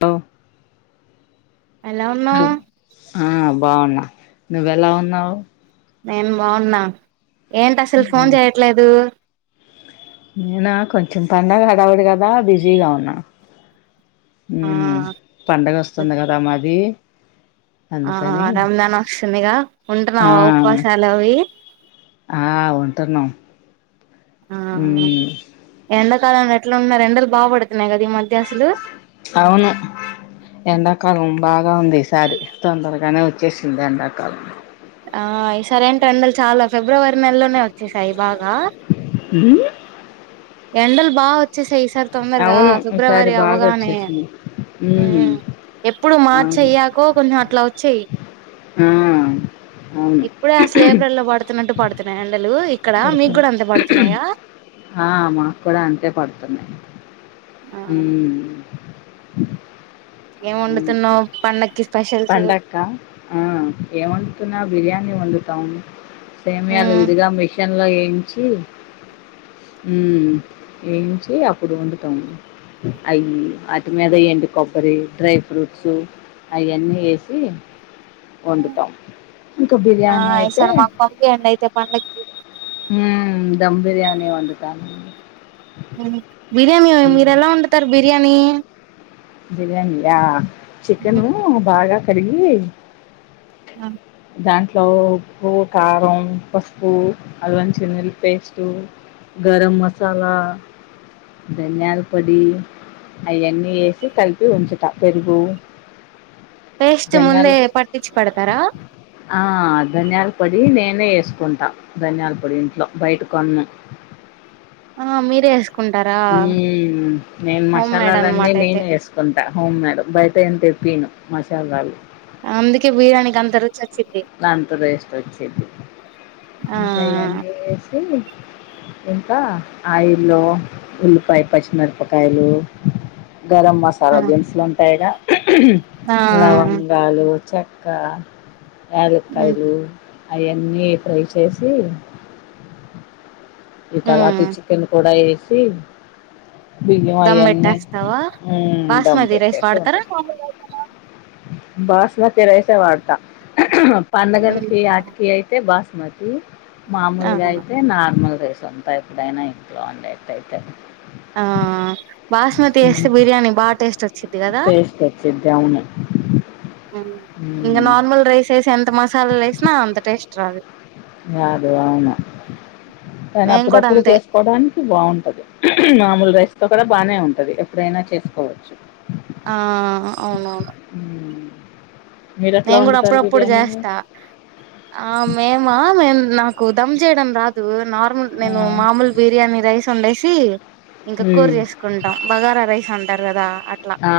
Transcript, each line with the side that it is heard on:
left: తో
right: ఎలా ఉన్నావ్
left: ఆ బాగున్నా నువ్వెలా ఉన్నావు
right: నేను బాగున్నా ఏంటి అసలు ఫోన్ చేయట్లేదు
left: నేనా కొంచెం పండగ హడావుడి కదా బిజీగా ఉన్నా
right: ఆ
left: హ్మ్మ్ పండగ వస్తుంది కదా మాది
right: ఆ
left: అందుకని
right: రంజాన్ వస్తుందిగా
left: ఆ
right: ఉంటున్నావా ఉపవాసాలు అవి
left: ఆ ఉంటున్నాం హ్మ్మ్
right: కాలం ఆయన ఎట్లా ఉన్నారు ఎండలు బాగా కొడుతున్నాయి కదా ఈ మధ్య అసలు
left: అవును ఎండాకాలం బాగా ఉంది ఈ శారి తొందరగానే వచ్చేసింది ఎండాకాలం
right: ఆ ఈసారి ఏంటో ఎండలు చాలా ఫిబ్రవరి నెలలోనే వచ్చేసాయి బాగా
left: ఇ
right: ఎండలు బాగా వచ్చే సై ఒకసారి తొందరగా
left: అవును ఈసారి
right: ఫిబ్రవరి
left: బాగా
right: అవ్వగానే
left: వచ్చేసింది ఉమ్
right: ఎప్పుడు మార్చ
left: అవును
right: అయ్యాకో కొంచెం అట్లా వచ్చాయి
left: ఆ అవును
right: ఇప్పుడే ఆ స్లేపర్లో పడుతున్నట్టు పడుతున్నాయి ఎండలు ఇక్కడ మీకు కూడా అంతే పడుతున్నాయా
left: అ ఆ మాకు కూడా అంతే పడుతున్నాయి
right: ఆ
left: హ్మ్మ్
right: ఏం వండుతున్నావు పండక్కిస్త
left: పండక్క ఆ ఏం వండుతున్నావ్ బిర్యానీి వండు తాను సేమ అల
right: మ్మ్
left: ఇదిగా అ వేంచి అప్పుడు వండుతాం అయి వాటి మీద ఎండు కొబ్బరి డ్రై ఫ్రూట్స్ అయి అన్నీ ఏసి వండుతాం ఇకా
right: ఆ
left: బిర్యానీయితే
right: ఈసారి మాకు పంపియండి అయితే పండక్కి
left: హ దమ్ బిర్యాణి వండుతా అని
right: బిర్యాని మీరు ఎలా వండుతారు బి ఏమీ
left: బిర్యానీ ఆ చికెను బాగా కడిగి
right: ఆ
left: దాంట్లో ఉప్పు కారం పసుపు అల్లం చిన్న ఉల్లి పేస్టు గరం మసాలా ధనియాల పొడి అయన్నీ వేసి కలిపి వుంచుతా పెరుగు
right: పేస్ట్
left: ధనియాల
right: ముందే పట్టించి పెడతారా
left: ఆ ధనియాల పొడి నేనే చేసుకుంటా ధనియాల పొడి ఇంట్లో బయట కొనను
right: ఆ మీరే చేసు
left: ఉమ్ నేను
right: హోమ్ మేడ్
left: మసాలాలన్నీ
right: అనమాట అయితే
left: నేను చేసుకుంటా అవును మేడం బయట ఏం తెప్పియ్యను మసాలాలు
right: అందుకే బిర్యానికి అంత రుచి అచి
left: అంత టేస్ట్ వచ్చిద్ది
right: ఆ
left: ఇంకాయన్నీ ఏసీ ఇంకా ఆయిల్లో ఉల్లిపాయ పచ్చిమిరపకాయలు గరం
right: ఆ
left: మసాలా దినుసులు ఉంటాయిగా
right: ఆ
left: లవంగాలు చెక్క
right: మ్మ్
left: యలక్కాయిలు అయి అన్నీ ఫ్రై చేసి ఈ తర్వాతి
right: మ్మ్
left: చికెన్ కూడా వేసి బియ్యం
right: దమ్
left: అయన్నీ
right: పెట్టేస్తావ
left: ఉమ్ దమ్
right: బాస్మతి రైస్
left: పెట్టేసి
right: వాడతార
left: ఉంటాం
right: మామూలు రైస్ ఏనా
left: బాస్మతి రైస్ ఏ వాడతా
right: మ్మ్
left: పండగలకి ఆటికి అయితే బాస్ మతి
right: ఆ
left: మామూలుగా అయితే నార్మల్ రైస్ సొంత ఎప్పుడైనా ఇంట్లో ఉండట్టయితే
right: ఆ బాస్మతి వేస్తే బిర్యానీ బాగా టేస్ట్ వచ్చిద్ది కదా
left: టేస్ట్ వచ్చిద్ది అవును
right: ఇంగ
left: ఉమ్
right: నార్మల్ రైస్ ఏ ఎంత మసాల లే వేసినా అంత టేస్ట్ రాదు
left: అదే అవును కాని
right: మేము కూడా
left: అప్పుడప్పుడు
right: అంతే
left: చేసుకోడానికి బాగుంటది మామూలుగా సుకో కూడా బాగానే ఉంటది ఎప్పుడైనా చేసుకోవచ్చు
right: ఆ అవునవును
left: మ్మ్. మీరు ఎట్లా
right: నేను కూడా
left: వండుతారు
right: అప్పుడప్పుడు
left: బిర్యానీ
right: చేస్తా ఆ మేమా మేము నాకు దమ్ జేయడం రాదు నార్మల్
left: ఆ,
right: నేను మామూలు బిర్యానీ రైస్ సండేసి ఇంకా కూర
left: మ్మ్.
right: చేేసుకుంటాం బగారా రైస్ తర్రదా
left: ఆ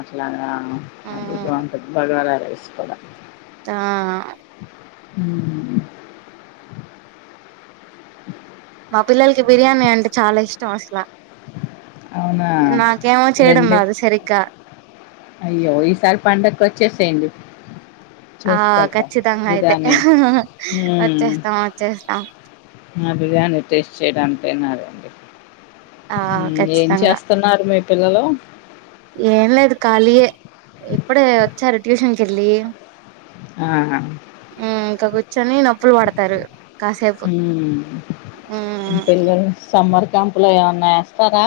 left: అట్లాగా అది
right: ఉమ్
left: బాగుంటాది భగవా రే స
right: ఆ
left: హమ్
right: మా పిల్లలకి బిర్యానీ అంటే చాలా ఇష్టం అసలా
left: అవునా
right: నాక ఏమో చేయడంద
left: రండి
right: అద సరికా
left: అయ్యో ఈసారి పండగకు వచ్చి థ్యాం యయు
right: ఆ ఖచ్చితంగా అయితే హహహ
left: మ్మ్.
right: వచ్చేస్తాం వచ్చేస్తాం
left: బిర్యానీ టేస్ట్ చేయడాంటే అేడి
right: ఆ
left: ఏం
right: ఖచ్చితంగా
left: చేస్తున్నారు మీ పిల్లలు
right: ఏం లేదు కలియే ఇపుడే వచ్చారు ట్యూషన్ కు ఎల్లి
left: ఆ,
right: హమ్ ఇంకా కూర్చొని నొప్పులు పడతారు కాసేపు
left: మ్మ్.
right: హమ్
left: కంపులో ఏమన్నా వస్తారా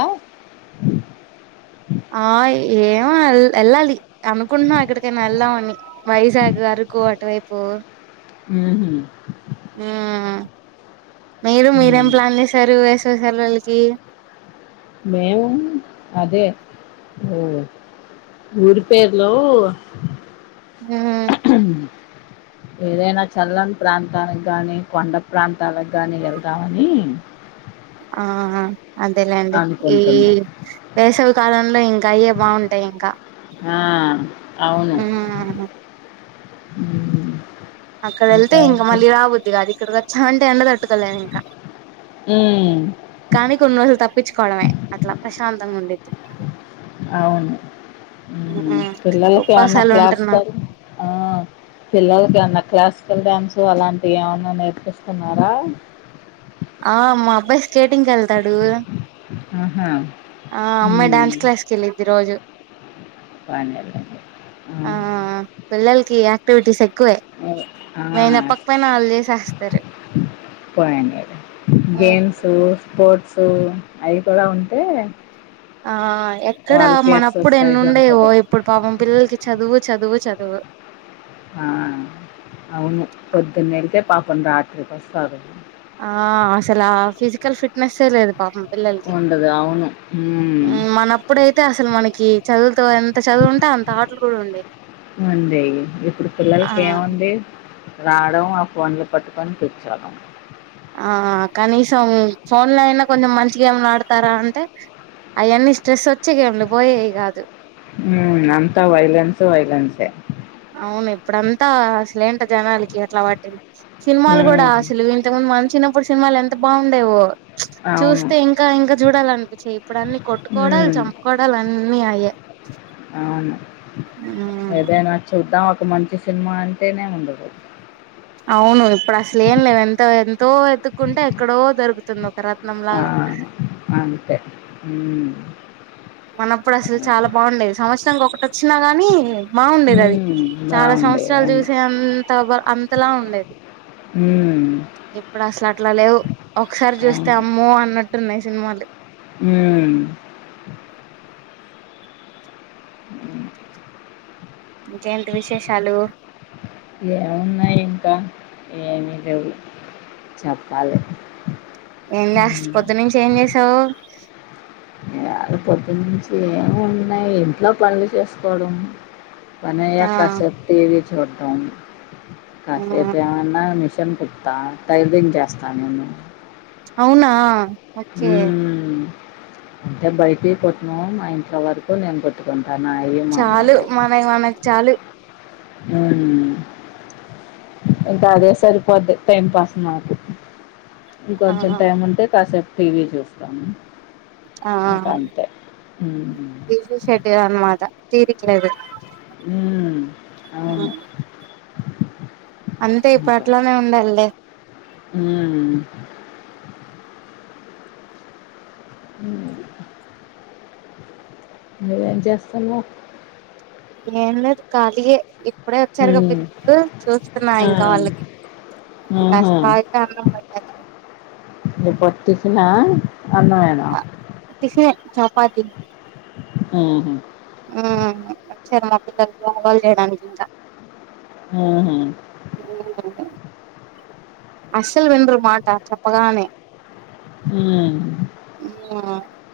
right: ఆ ఏమల్ ఎల్లాలి అనుకుంటునం అక్కడికైనా వెళ్దామని వైజాగ్ అరకు అటువైపు
left: ఉహు
right: హమ్ మీరు మీరేం
left: ఉమ్,
right: ప్లాన్ చేశారు సెలవలకి
left: మేము అదే ఊరి పేరులో హ్మిహ ఏదైనా చల్లం ప్రాంతానికి కానీ కొండ ప్రాంతాలకు కానీ వెళ్దామని
right: ఆ అదేలేండి ఈ
left: అనుకుంటున్నాం
right: వేసవి కాలంలో ఇంకా అయ్యే బాగుంటాయి ఇంకా
left: ఆ అవును హమ్
right: అక్కడ వెళ్తే ఇంకా మళ్ళీ రాబుద్ధి కాది ఇక్కడికి అంటే ఎండ తట్టుకోలేము ఇంకా
left: ఉమ్,
right: కానీ కొని రోజులు చప్పించుకోవడమే అట్లా ప్రశాంతంగా ఉందిద్ది
left: అవును పిల్లలకి ఏమన్నా
right: ఉపవాసాలు
left: క్లాసు
right: ఉంటున్నా
left: క పిల్లలకి ఏమన్నా క్లాస్ డ్యాన్సు అలాంటివి ఏమన్నా నేర్పిస్తున్నారా
right: ఆ మా అబ్బాయి స్కేటింగ్ ఎల్తాడు
left: ఆహా
right: ఆ అమ్మాయి డ్యాన్స్
left: హ్మ్.
right: క్లాస్కి వెళ్ళిద్ది రోజు
left: బానేళ్ళింది.
right: ఆ పిల్లలకి బ్యూటీ సెట్ తక్కువే
left: అదే. ఆ!
right: నేను చెప్పకపోయినా వాళ్ళు చేసేస్తారు
left: గేమ్సూ స్పోర్ట్స్ సు అవి కూడా ఉంటే
right: ఆ ఎక్కడ
left: వాళ్ళకి
right: మనప్పుడు ఎన్ని
left: ఎక్సర్సైజ్
right: ఉండేవో
left: ఉంటది.
right: ఇప్పుడు పాపం పిల్లలకి చదువు చదువు చదువు ఆ
left: ఆ అవును పొద్దున్న వెళ్తే పాప ప రాత్రికి వస్తారు
right: ఆ అసలు ఆ ఫిజికల్ ఫిట్నెస్సే లేదు పాపం పిల్లలకి
left: ఉండదు. అవును. హ్మ్.
right: మనప్పుడైతే అసలు మనకి చదువుతో ఎంత చదువు ఉంటే అంత ఆటలు కూడా ఉండేవి
left: ఉండేయి. ఇప్పుడు
right: ఆ
left: పిల్లలకేముంది? రావడం ఆ ఫోన్లు పట్టుకొని కూర్చోడం
right: ఆ కనీసం ఫోన్ లో అయినా కొంచెం మంచి గేమ్లు ఆడతారా అంటే అవన్నీ స్ట్రెస్ వచ్చే గేమ్లు పోయేవి కాదు
left: మ్మ్ అంతా వైలెన్స్ వయోలెన్స్ ఐ
right: అవును ఇప్పుడంతా అసలేంటర్ జనాలకి అట్లా పట్టింది సినిమాలు కూడా
left: హ్మ్.
right: అసలు ఇంతక ముందు మనం చిన్నపుడు సినిమాలు ఎంత బావుండేవో
left: అవును.
right: చూస్తే ఇంకా ఇంకా చూడాల అనిపించే ఇప్పుడు అన్నిీ కొట్టుకోవడాలు
left: హ్మ్.
right: చంపుకోవడాాల అన్నిీ అయ్యే
left: అవును ఏదైనా చూద్దాం ఒక మంచి సినిమా అంటేనే ఉండదు
right: అవును ఇప్పుడు అసలు ఏం లేవు ఎంత ఎంతో ఎత్తుక్కుంటే ఎక్కడో దొరుకుతుంది ఒక రత్నం
left: ఆ
right: లాగా
left: అంతే మ్మ్
right: మనప్పుడు అసలు చాలా బాగుండేది సంవచ్ ఒకటి వచ్చినా గాని బాగుండేది అది
left: హ్మ్.
right: చాలా
left: బావుంది.
right: సంవత్సరాలు
left: అవును.
right: చూసే అంత బా అలా ఉండేది ఇప్పుడు అసలు
left: మ్
right: అట్లా లేవు ఒకసారి చూస్తే అమ్మో అన్నట్టున్నాయి సినిమాలు
left: మ్
right: ఇంకేంటి విశేషాలు
left: ఏమున్నాయి ఇంకా ఏమిీ లేవు చెప్పాలి
right: ఏం చే
left: హ్మ్.
right: పొద్దు నుంచి ఏం చేసావు
left: ఇయాళ పొద్దు నుంచి ఏమి ఉన్నాయి ఇంట్లో పనులు చేసుకోవడం పని
right: ఆ
left: అయ్యాక కాసేపు టివి జోర్డన్ కాసేపు ఎమన్నా మి షన్ కుతా టైలరింగ్ చేస్తా నేను
right: అవునా ఓకే
left: మ్ అంటే బయటి కొట్న్నాము మా ఇంట్ వరకు నేను కొ
right: చాలు మనయ్ మన చాలు
left: మ్ ఇంకా అదే సరిపోద్ది టైం పాస్ నాకు ఇ
right: ఆ
left: కొంచెం టైమ్ ఉంటె కాసేపు టీవీ చూస్తాము
right: ఆ విజ శెటి అనుమాట
left: మ్ అవును
right: అంతే ఇప్పట్లోనే ఉండాలి లే
left: మ్ ఎం చేస్తున్నావ్
right: ఏం లేదు కాలేయే ఇప్పుడే వచ్చారు
left: మ్మ్
right: పిల్లలు చూస్తున్నా, ఇంకా వాళ్ళకి ఇంకాస
left: ఆహా
right: ఆగితే అన్నం పది
left: అన్న వేనా
right: పాతి
left: ఆ
right: మ్ వచ్చారు మా పిల్లలు వాలు చేయడానికి ఇంకా
left: మ్ హు
right: అసల్ వినర్ మాట చెప్పగానేే
left: మ్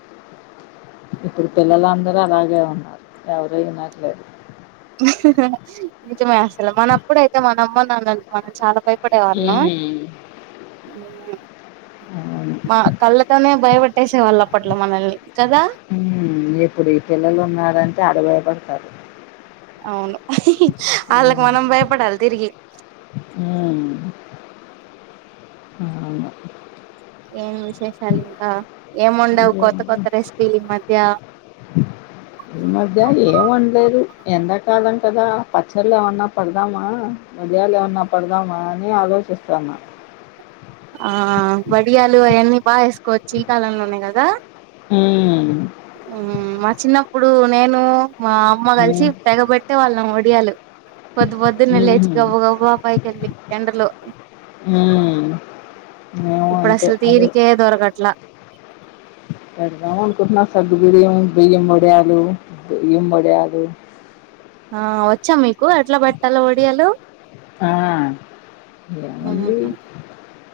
left: ఇప్పుడు పిల్లలందరూ అలాగే ఉన్నారు ఎవరూ ఇనట్లేదు
right: నిజమే అసలు మన అప్పుడ అయితే మన అమ్మ నాన్న మనం చాలా ప ప్పుడే వాళ్ళం
left: హ్మ్. అవును.
right: మ్మ్ కట్టేసే వాళ్ళు అప్పట్లో మనల్ని కదా
left: మ్మ్ ఇప్పుడు ఈ పిల్లలు ఉన్నారంటే అడగుయపడతారు
right: అవును వాళ్ళకి మనం భయపడాలి తిరిగి
left: మ్మ్
right: ఏం విశేషాలు ఇంకా ఏం ఉండవు కొత్త
left: ఇదేంది
right: కొత్త రెసిపీలు ఈ మధ్య
left: ఈ మధ్య ఏం వండలేదు ఎండాకాలం కదా పచ్చళ్ళు ఏమన్నా పడదామా వడియాలు ఏమన్నా పడదామా అని ఆలోచిస్తున్నా
right: ఆ వడియాలు అవన్నీ బాగా వేసుకోవచ్చు ఈ కాలంలోనే కదా
left: మ్మ్
right: మ్మ్ మా చిన్నప్పుడు నేను మా అమ్మ కలిసి
left: హ్మ్.
right: తెగబట్టే వాళ్ళం ఒడియాలు పొద్దు పొద్దున్న లేచి
left: హుహు.
right: గబ్బ గబ్బ పైకి వెళ్ళి ఎండలో
left: హ్మ్. మేము
right: ఇప్పుడు
left: అంతే
right: అసలు తీరికే దొరకట్లా
left: పెడదామ అనుకుంటున్నా సగ్గుగుడి ఏ బియ్యం వడయాలు బియ్యం వడియాలు
right: ఆ వచ్చా మీకు ఎట్లా బెట్టాలో ఒడియాలు
left: ఆ
right: మ్మ్
left: ఏముంది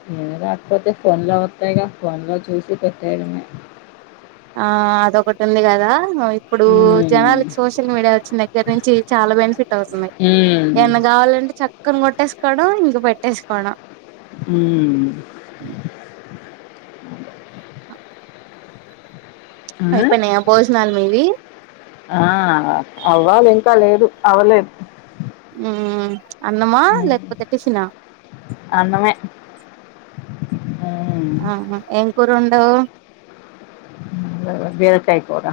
left: ఏమి రాకపోతే ఫోన్ లో వత్తాయిగా ఫోన్ లో చూసి పెట్టేయడమే
right: ఆ అదొకటి ఉంది గాదా ఇప్పుడు
left: ఉమ్,
right: జనాలకి సోషల్ మీడియా వచ్చిన దగ్గర నుంచి చాలా బెనిఫిట్ అవుతున్నాయి
left: ఉమ్,
right: ఎన్న కావాలంటే చక్క క్కన కొట్టేసుకోవడం ఇంక పెట్టేసుకోవడం
left: మ్మ్ అదే
right: అ భోజనాలు మీవి
left: ఆ ఆ అవ్వాలి ఇంకా లేదు అవలే
right: మ్మ్ అన్నమా
left: ఉమ్,
right: లేకపోతే టిఫిన్ ఆ
left: అన్నమే ఉమ్,
right: ఏం కూర వండావ్
left: బీరకాయ కూర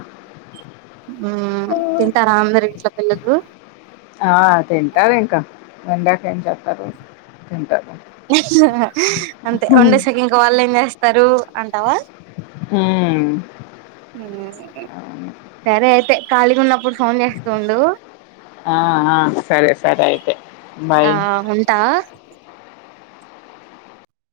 right: మ్మ్ తింటారా అందరు ఇంట్లో పిల్లలు
left: ఆ తింటారు ఇంకా వోంద్యకా ఏం చేస్తారు తిన్న
right: అంతే
left: ఉమ్,
right: ఒండేసాకి ఇంకా వళ్ళం జాస్తతి స్తారు అంటావా మ్మ్ సరే అయితే కాలి గా ఉన్నపుడు
left: ఆ ఆ సరే సరే అయితే బాయ్
right: ఆ ఉంటా